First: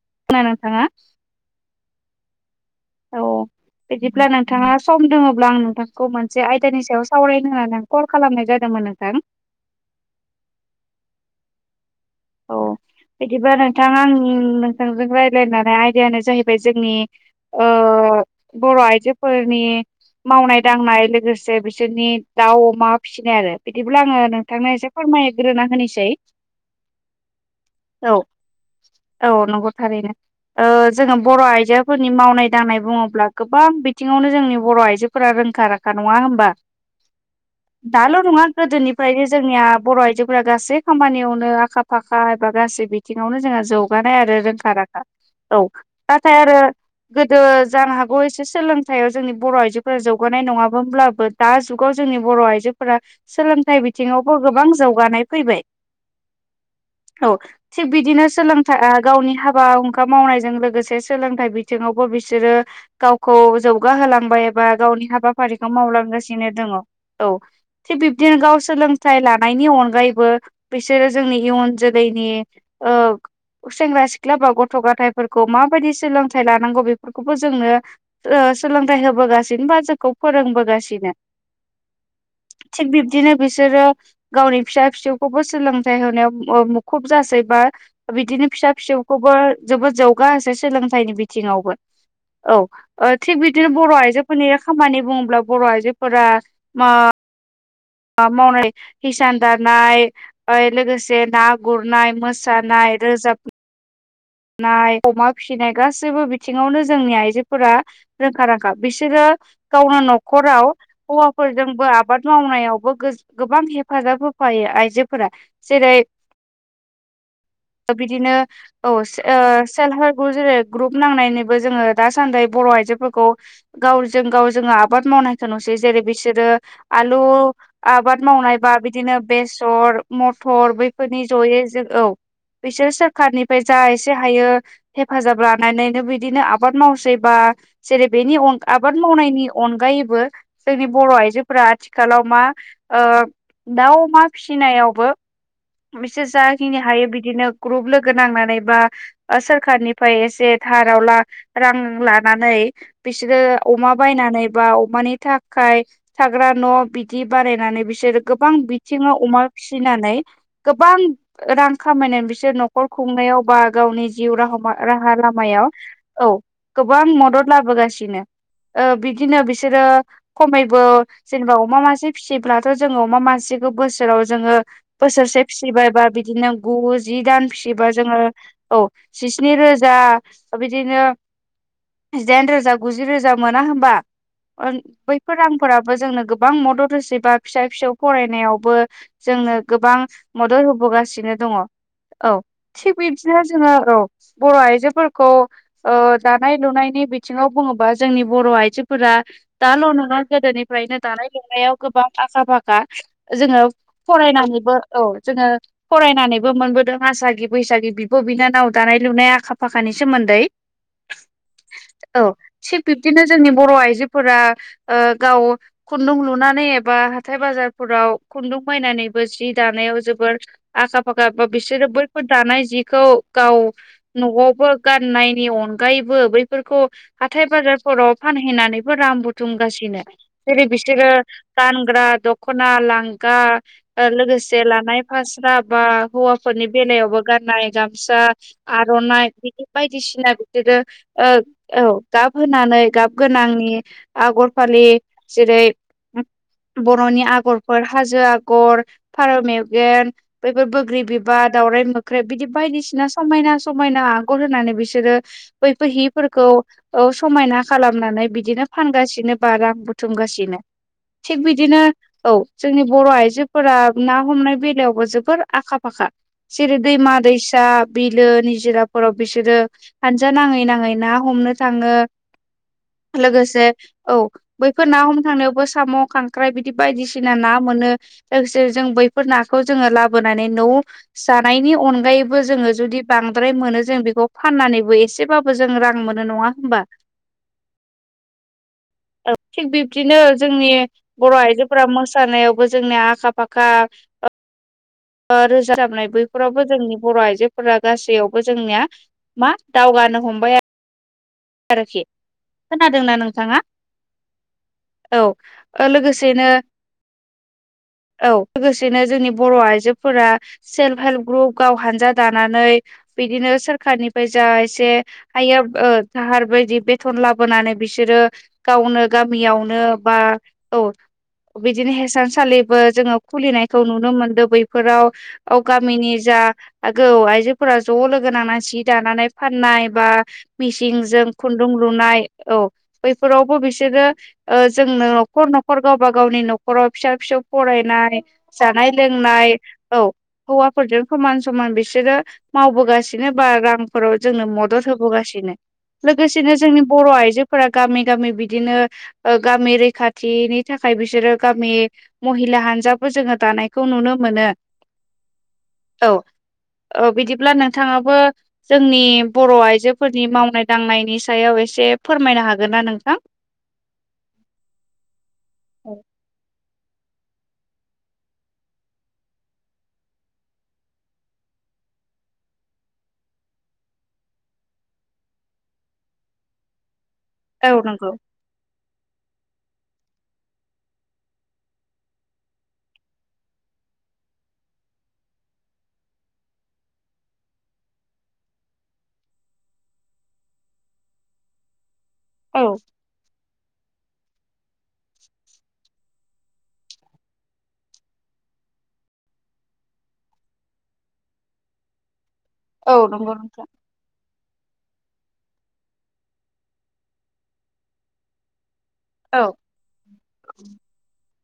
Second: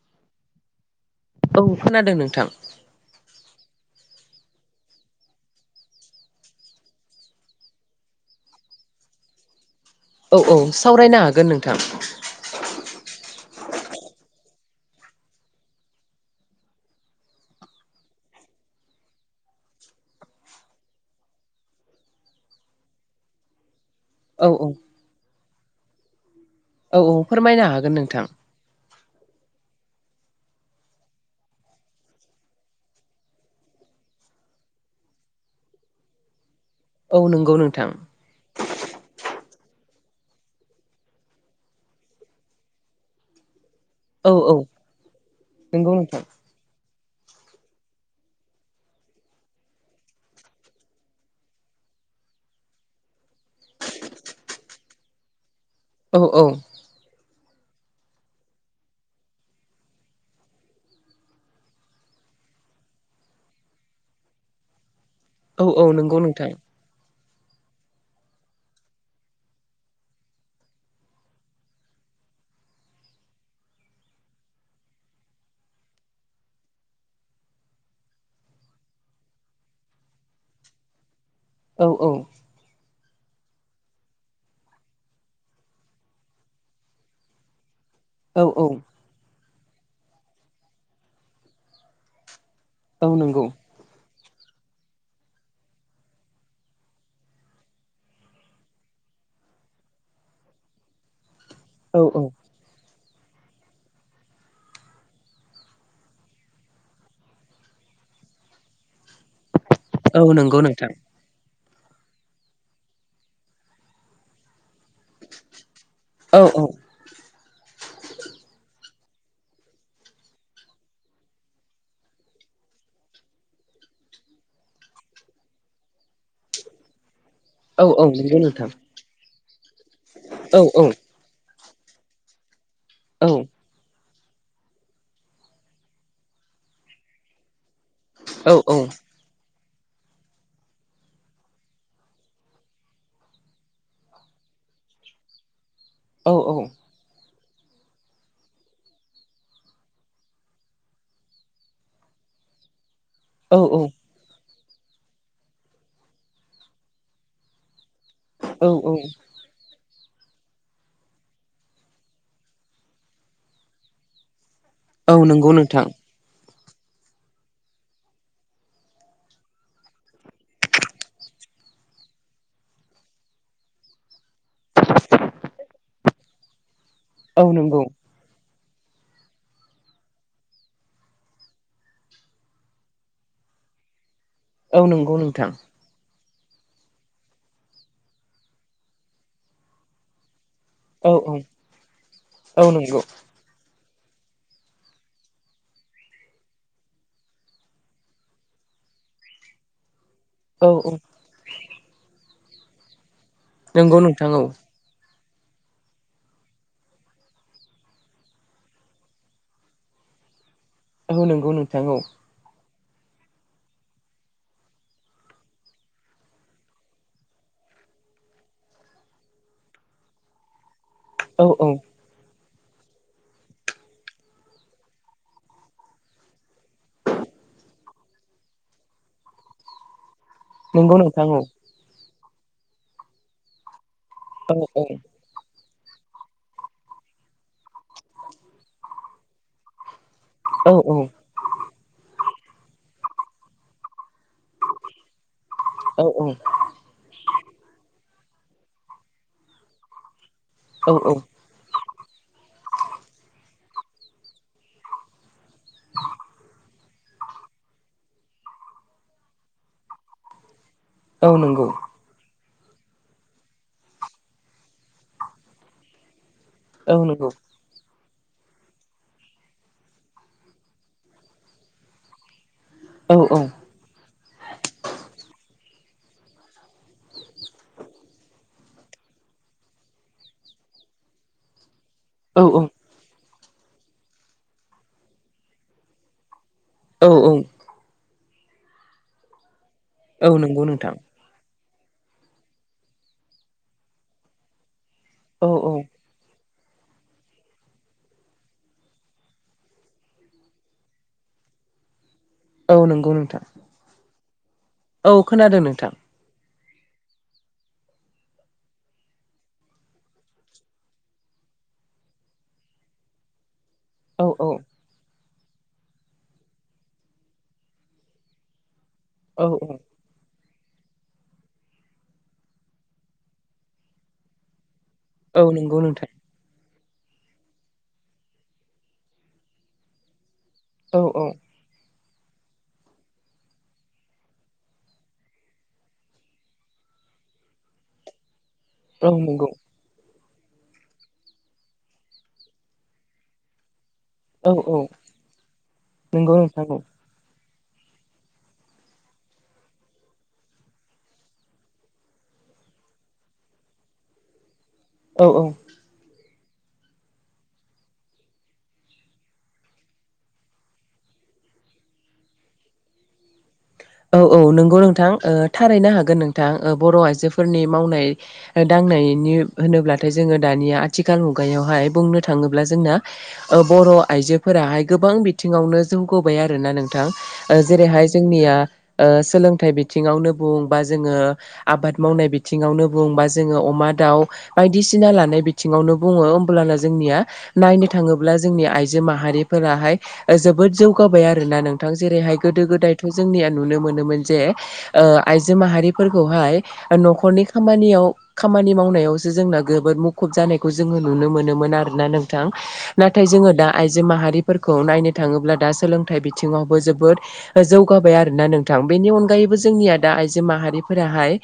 [unintelligible] औ खोनादों नोंथां। औ बिदिब्ला नोंथाङा सम दङब्ला आं नोंथांखौ मोनसे आयदानि सायाव सावरायनो होननानै आं कल खालामनाय जादों [unintelligible] औ-औ सावरायनो हागोन नोंथां। अह बिदिबा नों नोंथां आं नोंथांजों रायज्लायनानै आयदायानो जाहैबाय जोंनि ओ- बर' आइजोफोरनि मावनाय दांनाय लोगोसे बिसोरनि दाउ अमा फिसिनाय आरो बिदिब्ला आङो औ नोंथांनो एसे फोरमायग्रोना होनोसै। औ-औ फोरमायनो हागोन नोंथां। औ-औ नंगौ थारैनो। ओ- जोङो बर' आइजोफोरनि मावनाय दांनाय बुङोब्ला गोबां बिथिङावनो जोंनि बर' आइजोफोरा रोंखा राखा नङा होनबा? औ नंगौ नोंथां दाल' नङा गोदोनिफ्रायनो जोंनिया बर' आइजोफोरा गासै खामानियावनो आखा फाखा एबा गासै बिथिङावनो जोङो जौ गानाय औ आरो औ रोंखा राखा औ नंगौ नोंथां नाथाय आरो गोदो जानो हागौ एसे सोलोंथाइयाव जोंनि बर' आइजोफोरा जौगानाय नङामोनब्लाबो दा जुगाव जों जोंनि बर' आइजोफोरा सोलोंथाइ बिथिङावबो गोबां जौगानाय फैबाय। औ-औ औ थिग बिदिनो सोलोंथाइ गावनि हाबा हुंखा मावनायजों लोगोसे सोलोंथाइ बिथिङावबो बिसोरो गावखौ जौगाहोलांबाय एबा गावनि औ हाबाफारिखौ औ नंगौ नोंथां मावलांगासिनो दङ। औ थिग बिब्दिनो गाव सोलोंथाइ लानायनि अनगायैबो बिसोरो जोंनि इयुन जोलैनि ओ सेंग्रा सिख्ला बा गथ' गथायफोरखौ माबायदि सोलोंथाइ लानांगौ बेफोरखौबो जोंनो ओ सोलोंथाइ होबोगासिनो बा जोंखौ फोरोंबोगासिनो। औ-औ थिग बिबदिनो बिसोरो गावनि फिसा फिसौखौबो सोलों फिथाइ होनायाव मुखुब जासै बा औ बिदिनो फिसा फिसौखौबो जोबोद जौगा होसै सोलोंथाइनि बिथिङावबो। औ थिग बिदिनो बर' आइजो फोरनि खामानि बुङोब्ला बर' आइजोफोरा मा मावनाय हिसान दानाय लोगोसे ना औ गुरनाय औ मोसानाय रोजाब नाय अमा फिसिनाय गासैबो बिथिङावनो जोंनि आइजोफोरा रोंखा रांखा। बिसोरो गावनो औ नंगौ न'खराव नोंथां हौवाफोरजों आबाद मावनायावबो गोबां हेफाजाब होफायो आ जोफोरा जेरै औ बिदिनो औ ओ सेल्फ हेल्प ग्रुप जेरै ग्रुप नांनायनिबो जोङो दासान्दि बर' आइजोफोरखौ गावजों जो आबाद मावनायखौ नुसै जेरै बिसोर आलु औ औ आबाद नंगौ नोंथां मावनायबा बिदिनो बेसर औ मथर बैफोरनि जयै औ बिसोर औ सोरखारनिफ्राय जा एसे हायो हेफाजाब लानानैनो बिदिनो आबाद मावसैबा जेरै बेनि अन आबाद मावनायनि अनगायैबो जोंनि बर' आइजोफोरा आथिखालाव मा ओ दाउ मा फिसि नायावबो बिसोर जाखिनि हायो बिदिनो ग्रुप लोगो नांनानै बा सोरखारनिफ्राय एसे थाराव रां लानानै बिसोरो अमा बायनानै बा अमानि थाखाय थाग्रा न' बिदि बानायनानै बिसोरो गोबां बिथिङाव अमा फिसिनानै गोबां रां खामायनानै बिसोर न'खर खुंनायाव बा गावनि जिउ राहा राहा नंगौ लामायाव नोंथां औ गोबां मद'द लाबोगासिनो। ओ बिदिनो बिसोरो खमैबो जेनेबा अमा मासे फिसियोब्लाथ' जोङो अमा मासे बोसोराव जोङो बोसोरसे फिसिबायबा बिदिनो गु जि औ दान नंगौ फिसिबा जोङो औ जिस्नि रोजा बिदिनो जिदाइन रोजा गुजि रोजा मोना होनोमबा औ नंगौ बैफोर नोंथां रांफोराबो जोंनो गोबां गोबां मद'द होसैबा फिसा फिसौ फरायनायावबो जोंनो गोबां मद'द औ होबोगासिनो दङ। औ थिग बिबदिनो जोङो औ बर' आइजोफोरखौ ओ दानाय लुनायनि बिथिङाव बुङोबा जोंनि बर' आइजोफोरा दाल' नङा औ गोदोनिफ्रायनो दानाय लुनायाव गोबां आखा फाखा जोङो नंगौ नोंथां औ फरायनानैबो औ जोङो फरायनानैबो मोनबोदों आसागि बैसागि बिब' बिनानाव दानाय लुनाय आखा फाखानि सोमोन्दै औ नंगौ नोंथां औ। थिग बिबदिनो जोंनि बर' आइजोफोरा गाव खुन्दुं लुनानै एबा हाथाय बाजार बाजारफोराव खुन्दुं बायनानैबो जि दानायाव जोबोर आखा फाखा बा औ औ बिसोरो बैफोर दानाय जिखौ गाव न'आवबो गाननायनि अनगायैबो बैफोरखौ हाथाय बाजारफोराव फानहैनानैबो रां बुथुमगासिनो जेरै नंगौ बिसोरो नोंथां औ गानग्रा दख'ना लांगा औ लोगोसे लानाय फास्रा बा हौवाफोरनि बेलायावबो गाननाय गामसा आर'नाइ बिदि बायदि बायदिसिना बिदिनो औ गाब होनानै गाब गोनांनि आगर फालि जेरै औ बर'नि आगरफोर हाजो आगर फारौ मेगेन बैफोर बैग्रि औ बिबार दावउराय मोख्रेब बिदि बायदिसिना समायना समायना आगर होनानै बिसोरो बैफोर हिफोरखौ समायना खालामनानै बिदिनो फानगासिनो बा रां बुथुमगासिनो औ थिग नंगौ बिदिनो औ। जोंनि बर' आइजोफोरा ना हमनाय बेलायावबो जोबोर आखा फाखा जेरै औ दैैमा नंगौ दैैसा बिलो निजिराफोराव बिसोरो हानजा नाङै नाङै ना हमनो थाङो। औ औ लोगोसे औ बैफोर ना हम थांनायावबो साम' खांख्राय बिदि बायदिसिना ना मोनो। जों बैफोर नाखौ जोङो लाबोनानै न' जानायनि औ अनगायैबो जोङो जुदि बांद्र बांद्राय मोनो जों बेखौ फाननानैबो एसेबाबो जों रां मोनो नङा होमबा औ-औ। औ थिग बिब्दिनो औ नंगौ जोंनि नोंथां बर' आइजो ्रा मोसानायावबो जोंनि आखा फाखा औ औ रोज जाबनाय ब न फोरावबो जोंनि बर' आइजोफोरा गासैयावबो जोंनिया मा दावगानो हमबाय आरो आरोखि औ नंगौ खोनादोंना नोंथां नोंथाङा औ खोनादों नोंथां लोगोसेनो औ लोगोसेनो जोंनि बर' आइजो फोर सेल्फ हेल्प ग्रुप गाव हानजा दानानै बिदिनो औ खारनिफ्राय जा औ एसे हाया दाहार बायदि बेथन लाबोनानै बिसोरो गावनो औ औ गामियावनो बा औ बिदिनो हेसानसालिबो जोङो खुलिनायखौ नुनो मोनदों बै फोराव औ नंगौ नोंथां गामिनि जा आगौ आइजोफोरा ज' लोगो नांना जि दानानै फाननाय बा औ औ मिसिंजों खुन्दुं लुनाय औ बैफोरावबो बिसोरो जोंनो न'खर न'खर गावबा गावनि न'खराव फिसा फि फिसौ फरायनाय जानाय औ नंगौ लोंनाय औ हौवाफोरजों समान समान बिसोरो मावबोगासिनो बा रां फोराव जोंनो औ औ मदद होबोगासिनो नंगौ लोगोसेनो नोंथां जोंनि बर' आइजो फोर गामि गामि बिदिनो गामि रैखाथिनि थाखाय बिसोरो गामि महि मला हानजाबो जोङो दानायखौ नुनो मोनो औ औ औ बिदिब्ला नोंथाङाबो जोंनि बर' आइजोफोरनि मावनाय दांनायनि सायाव एसे एसे फोरमायनो हागोन ना नोंथां औ औ नंगौ नोंथां थारैनो हागोन नोंथां बर' आइजोफोरनि मावनाय दांनायनि होनोब्लाथाय जोङो दानि आथिखाल मुगायाव हाय बुंनो थाङोब्ला जोंना बर' आइजोफोराहाय गोबां बिथिङावनो जौगाय आरोोना नों ां औ नंगौ जेरैहाय जोंनिया सोलोंथाइ बिथिङावनो बुं बा जोङो आबाद मावनाय बिथिङावनो बुंबा जोङो अमा ा दाउ बायदिसिना लानाय बिङावनो बुङो होमब्लाना जोंनिया नायनो थाङोब्ला जोंनि आइ आजो माहारिफोराहाय जोबोद जौगाबाय आरोोना नोंथां जेरैहाय गोदो औ गोदायथ' जोंनि नो मोनोमोन ज आइजो माहारिफोरखौहाय न'खरनि खामानियाव खामानि मावनायावसो जोंना जबोद मुखुब जानायखौ जोङो नुनो मोनोमोन आरोना नों औ नाथाय नंगौ जोङो नोंथां दा आइजो माहारि फोरखौ नायनो थाङोब्ला दा सोलोंथाइ बिथिङावबो जोबोद जौगाबाय आरोोना नों थां बेनि औ अनगायैबो जोंनिया दा आइजो माहारिफोराहाय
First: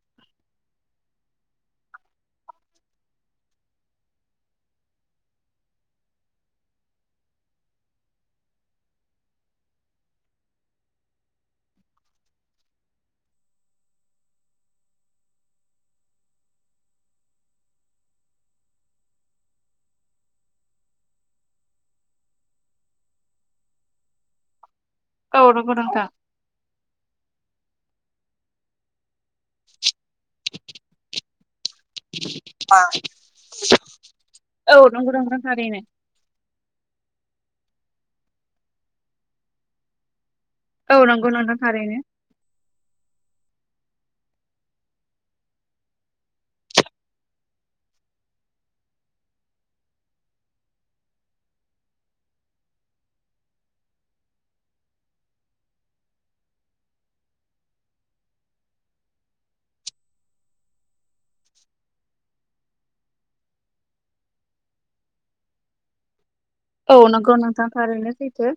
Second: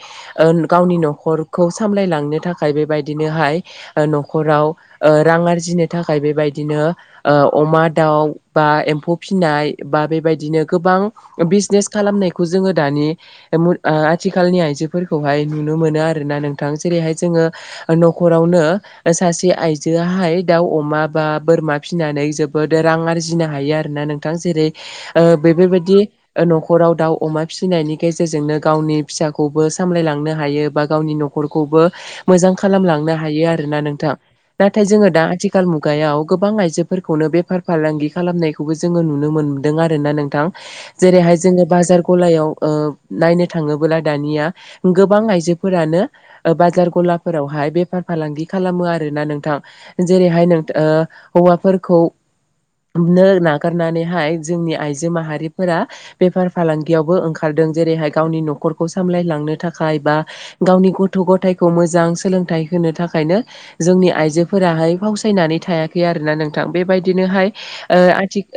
गावनि न'खरखौ सामलायलांनो थाखाय बेबायदिनोहाय न'खराव रां आरजिनो थाखाय बेबायदिनो अमा दाउ बा एम्फौ फिसिनाय बा बेबायदिनो गोबां बिजनेस खालामनायखौ जोङो दानि आथिखालनि आइजोफोरखौहाय नुनो मोनो आरोना नोंथां ज दा बा बोरा माबा फिसिनानै जोबोद रां आरजिनो हायो आरोोना नोंथां जेरै औ नंगौ बेफोरबायदि नोंथां न'खराव दाउ अमा फिसिनायनि गेजेरजोंनो गावनि फिसाखौबो सामलायलांनो हायो बा गावनि न'खरखौबो मोजां खालामलांनो हायो आरोना नोंथां औ नाथाय जोङो नंगौ दा नोंथां आथिखाल थारैनो मुगायाव गोबां आइजो फोरखौनो बेफार फालांगि खालामनायखौबो जोङो नुनो मोनदों आरोना नोंथां औ नंगौ जेरैहाय नोंथां जोङो थारैनो बाजार गलायाव नायनो थाङोबला दानिया गोबां आइजोफोरानो बाजार गलाफोरावहाय बेफार फालांगि खालामो आरोना नोंथां जेरैहाय नोंथां हौवाफोरखौ नो नागारनानैहाय जोंनि आइजो माहारि फोर बेफार फालांगियावबो ओंखारदों जेरैहाय गावनि न'खरखौ सामलायलांनो थाखाय बा गावनि गथ गथायखौ मोजां सोलोंथाइ होनो थाखायनो जोंनि आइजोफोराहाय फावसायनानै थायाखै आरोना नोंथां औ नंगौ बेबायदिनोहाय नोंथां थारैनो आथि सैथो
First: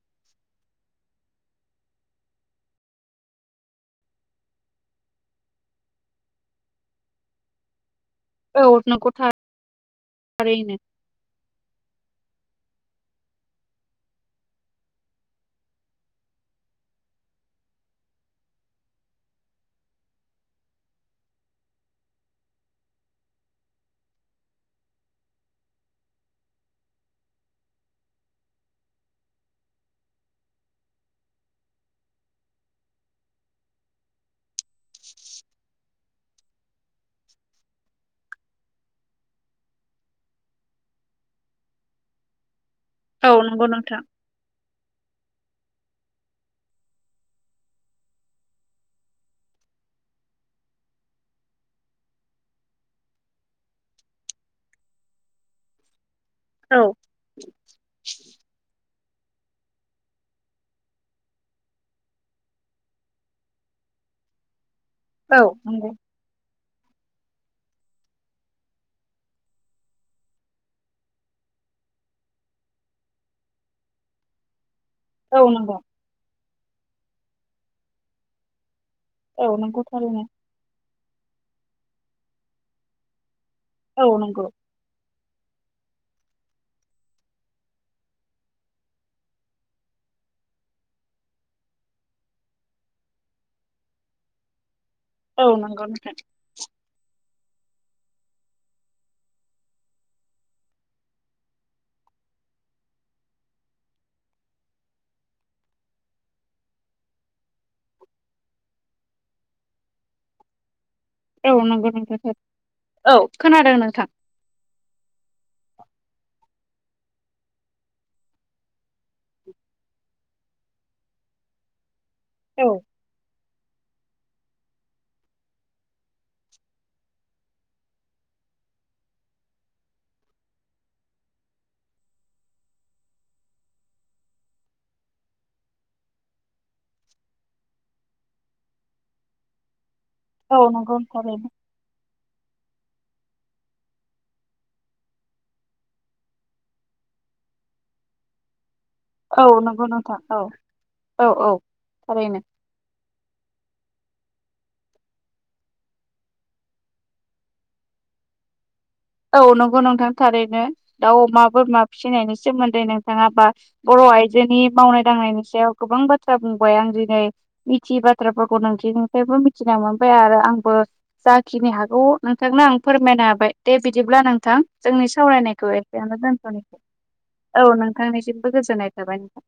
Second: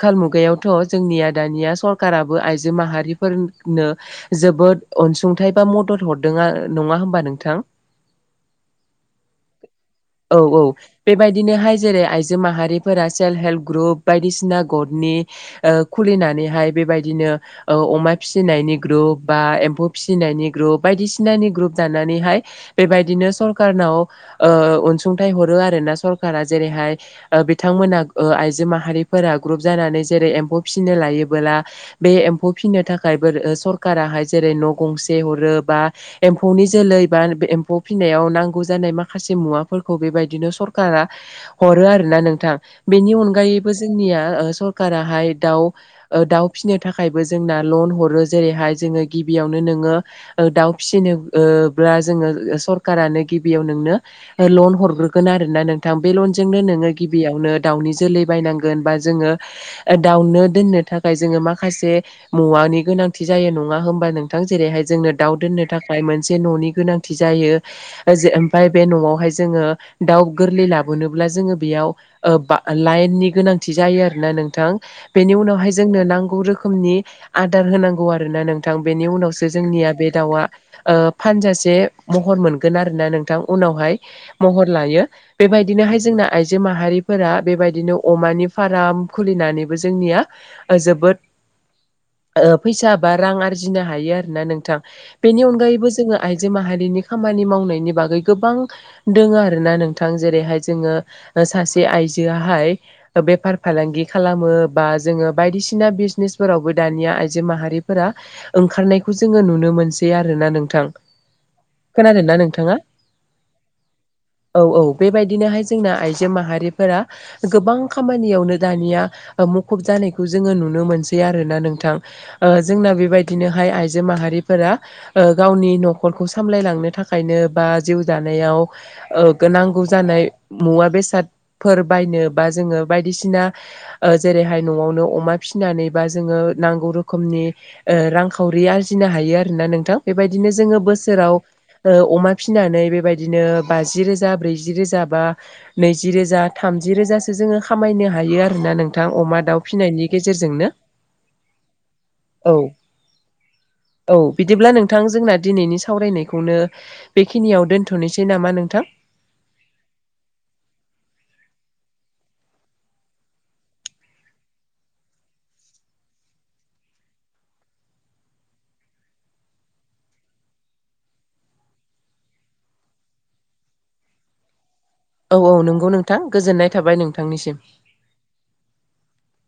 खााल मुगायावथ जोंनिया दानिया सरकाबो आइजो माहारिफोरनो जोबोद अनसुंथाइ बा मदद हरदों नङा होमबा नोंथां औ नंगौ औ औ थारैनो बेबायदिनोहाय जेरै आइजो माहारि सेल्प हेल्प ग्रुप बायदिसिना गनि खुलिनानैहाय बेबायदिनो अमा फिसिनायनि ग्रुप बा एम्फौ फिसिनायनि ग्रुप बायदिसिनानि ग्रुप दानानैहाय बेबायदिनो सरखारनाव ओ अनसुंथ हरो आरोना सरकारा जेरैहाय बिथांमोना आइजो माहारिफोरा ग्रुप जानानै जेरै एमफौ फिसिनो लायोबोला बे एम्फौ फिसिनो थाखायबो सरखाराहाय जेरै न' गंसे हरो बा एम्फौनि जोलै बा एम्फौ फिसिनायाव नांगौ जानाय माखासे मुवाफोरखौ बेबायदिनो सरखारा हरो आरोना नोंथां बेनि औ नंगौ अनगायैबो नोंथां जोंनिया सरखाराहाय दा दाउ फिसिनो थाखायबो जोंना लन हरो जेरैहाय जोङो गिबियावनो नोङो दाउ फिसिनोब्ला जोंङो सरखारारानो गिबियाव नोंनो लन हरग्रोगोन आरो नोंथां बे लनजोंनो औ नोंङो गिबियावनो दाउनि जोलै बायनांगोन बा जोङो दाउनो दोननो थाखाय जोंङो माखासे मुवानि गोनांथि जायो नङा होमबा नोंथां जेरैहाय जोंनो दाउ औ दोननो नंगौ थाखाय मोनसे न'नि गोनां जायो ओमफ्राय बे न'आवहाय जोङो दाउ गोरलै लाबोनोबब्ला जोङो लाइननि गोनांथि जायो आरोना नोंथां बेनि औ उनावहाय नंगौ जोंनो नांगौ रोखोमनि आदार होनांगौ आरोना नोंथां बेनि औ उनावसो नंगौ जोंनिया बे थारैनो दाउआ फानजासे महर मोनगोन आरोना नोंथां बिथां उनावहाय औ नंगौ महर लायो बेबायदिनोहाय जोंना आइजो माहारिफोरा बेबायदिनो अमानि फार्म खुलिनानै जोंनिया जोबोद फैसा बा रां आरजिनो हायो आरोना नोंथां बेनि औ नंगौ अनगायैबो नोंथां जोङो आइजो माहारिनि खामानि मावनायनि बागै गोबां दङ आरोना नोंथां जेरैहाय जोङो सासे आइ आयजोआहाय बेफार फालांग खालामो बा जोङो बायदिसिना बिजनेसफोरावबो दानिया आइजो माहारिफोरा ओंखारनायखौ जोङो नुनो मोनसे आरोना नोंथां औ नंगौ नंगौ खोनादोंना नोंथाङा सार औ खोनादों नोंथां औ औ बेबायदिनोहाय जोंना आइजो माहारिफोरा गोबां खामानियावनो दानिया मुखुब जानायखौ जोङो नुनो मोनसै आरोना नोंथां औ जोंना बेबायदिनो ओमफाहाय आइजो माहारिफोरा गावनि न'खरखौ सामलायलांनो थाखायनो बा जिउ जानायाव औ नांगौ जानाय मुवा बेसादफोर बायनो बा जोङो बायदिसिना जेरैहाय न'आवनो अमा फिसिनानै बा जोङो नांगौ रोखोमनि रांखावरि आरजि होनो नोंथां बेबायदिनो औ जों नंगौ बोसोराव थारैनो फिनानै बेबायदिनो बाजि रोजा ब्रैजि रोजा बा नैजि रोजा थामज रोजा जोङो खामायनो हायो आरोना नों नोंथां अमा औ दाउ नंगौ फिनायनि नोंथां औ गेजेरजोंनो औ औ थारैनो औ [inaudible] औ बिदिब्ला नोंथां जोंना दिनैनि सावरायनायखौनो बेखिनियाव दोनथ'नोसै नामा नोंथां औ नंगौ नोंथां थारैनो दाउ अमा बोरमा फिसिनायनि सोमोन्दै नोंथाङा बा बर' आइजोनि मावनाय दांनायनि सायाव गोबां बाथ्रा बुंबाय आं दिनै मिथिय बाथ्राफोरखौ नोंसि आमफ्रायबो मिथिना मोनबाय आरो आंबो जाखिनि हागौ नोंथांनो आं फोरमायनो हाबाय दे बिदिब्ला नोंथां जोंनि औ औ सावरायनायखौ नंगौ एसेयनो नोंथां गोजोननाय थाबाय नोंथांनिसिम दोनथ'नोसै औ नोंथांनिसिमबो गोजोननाय थाबाय नोंथां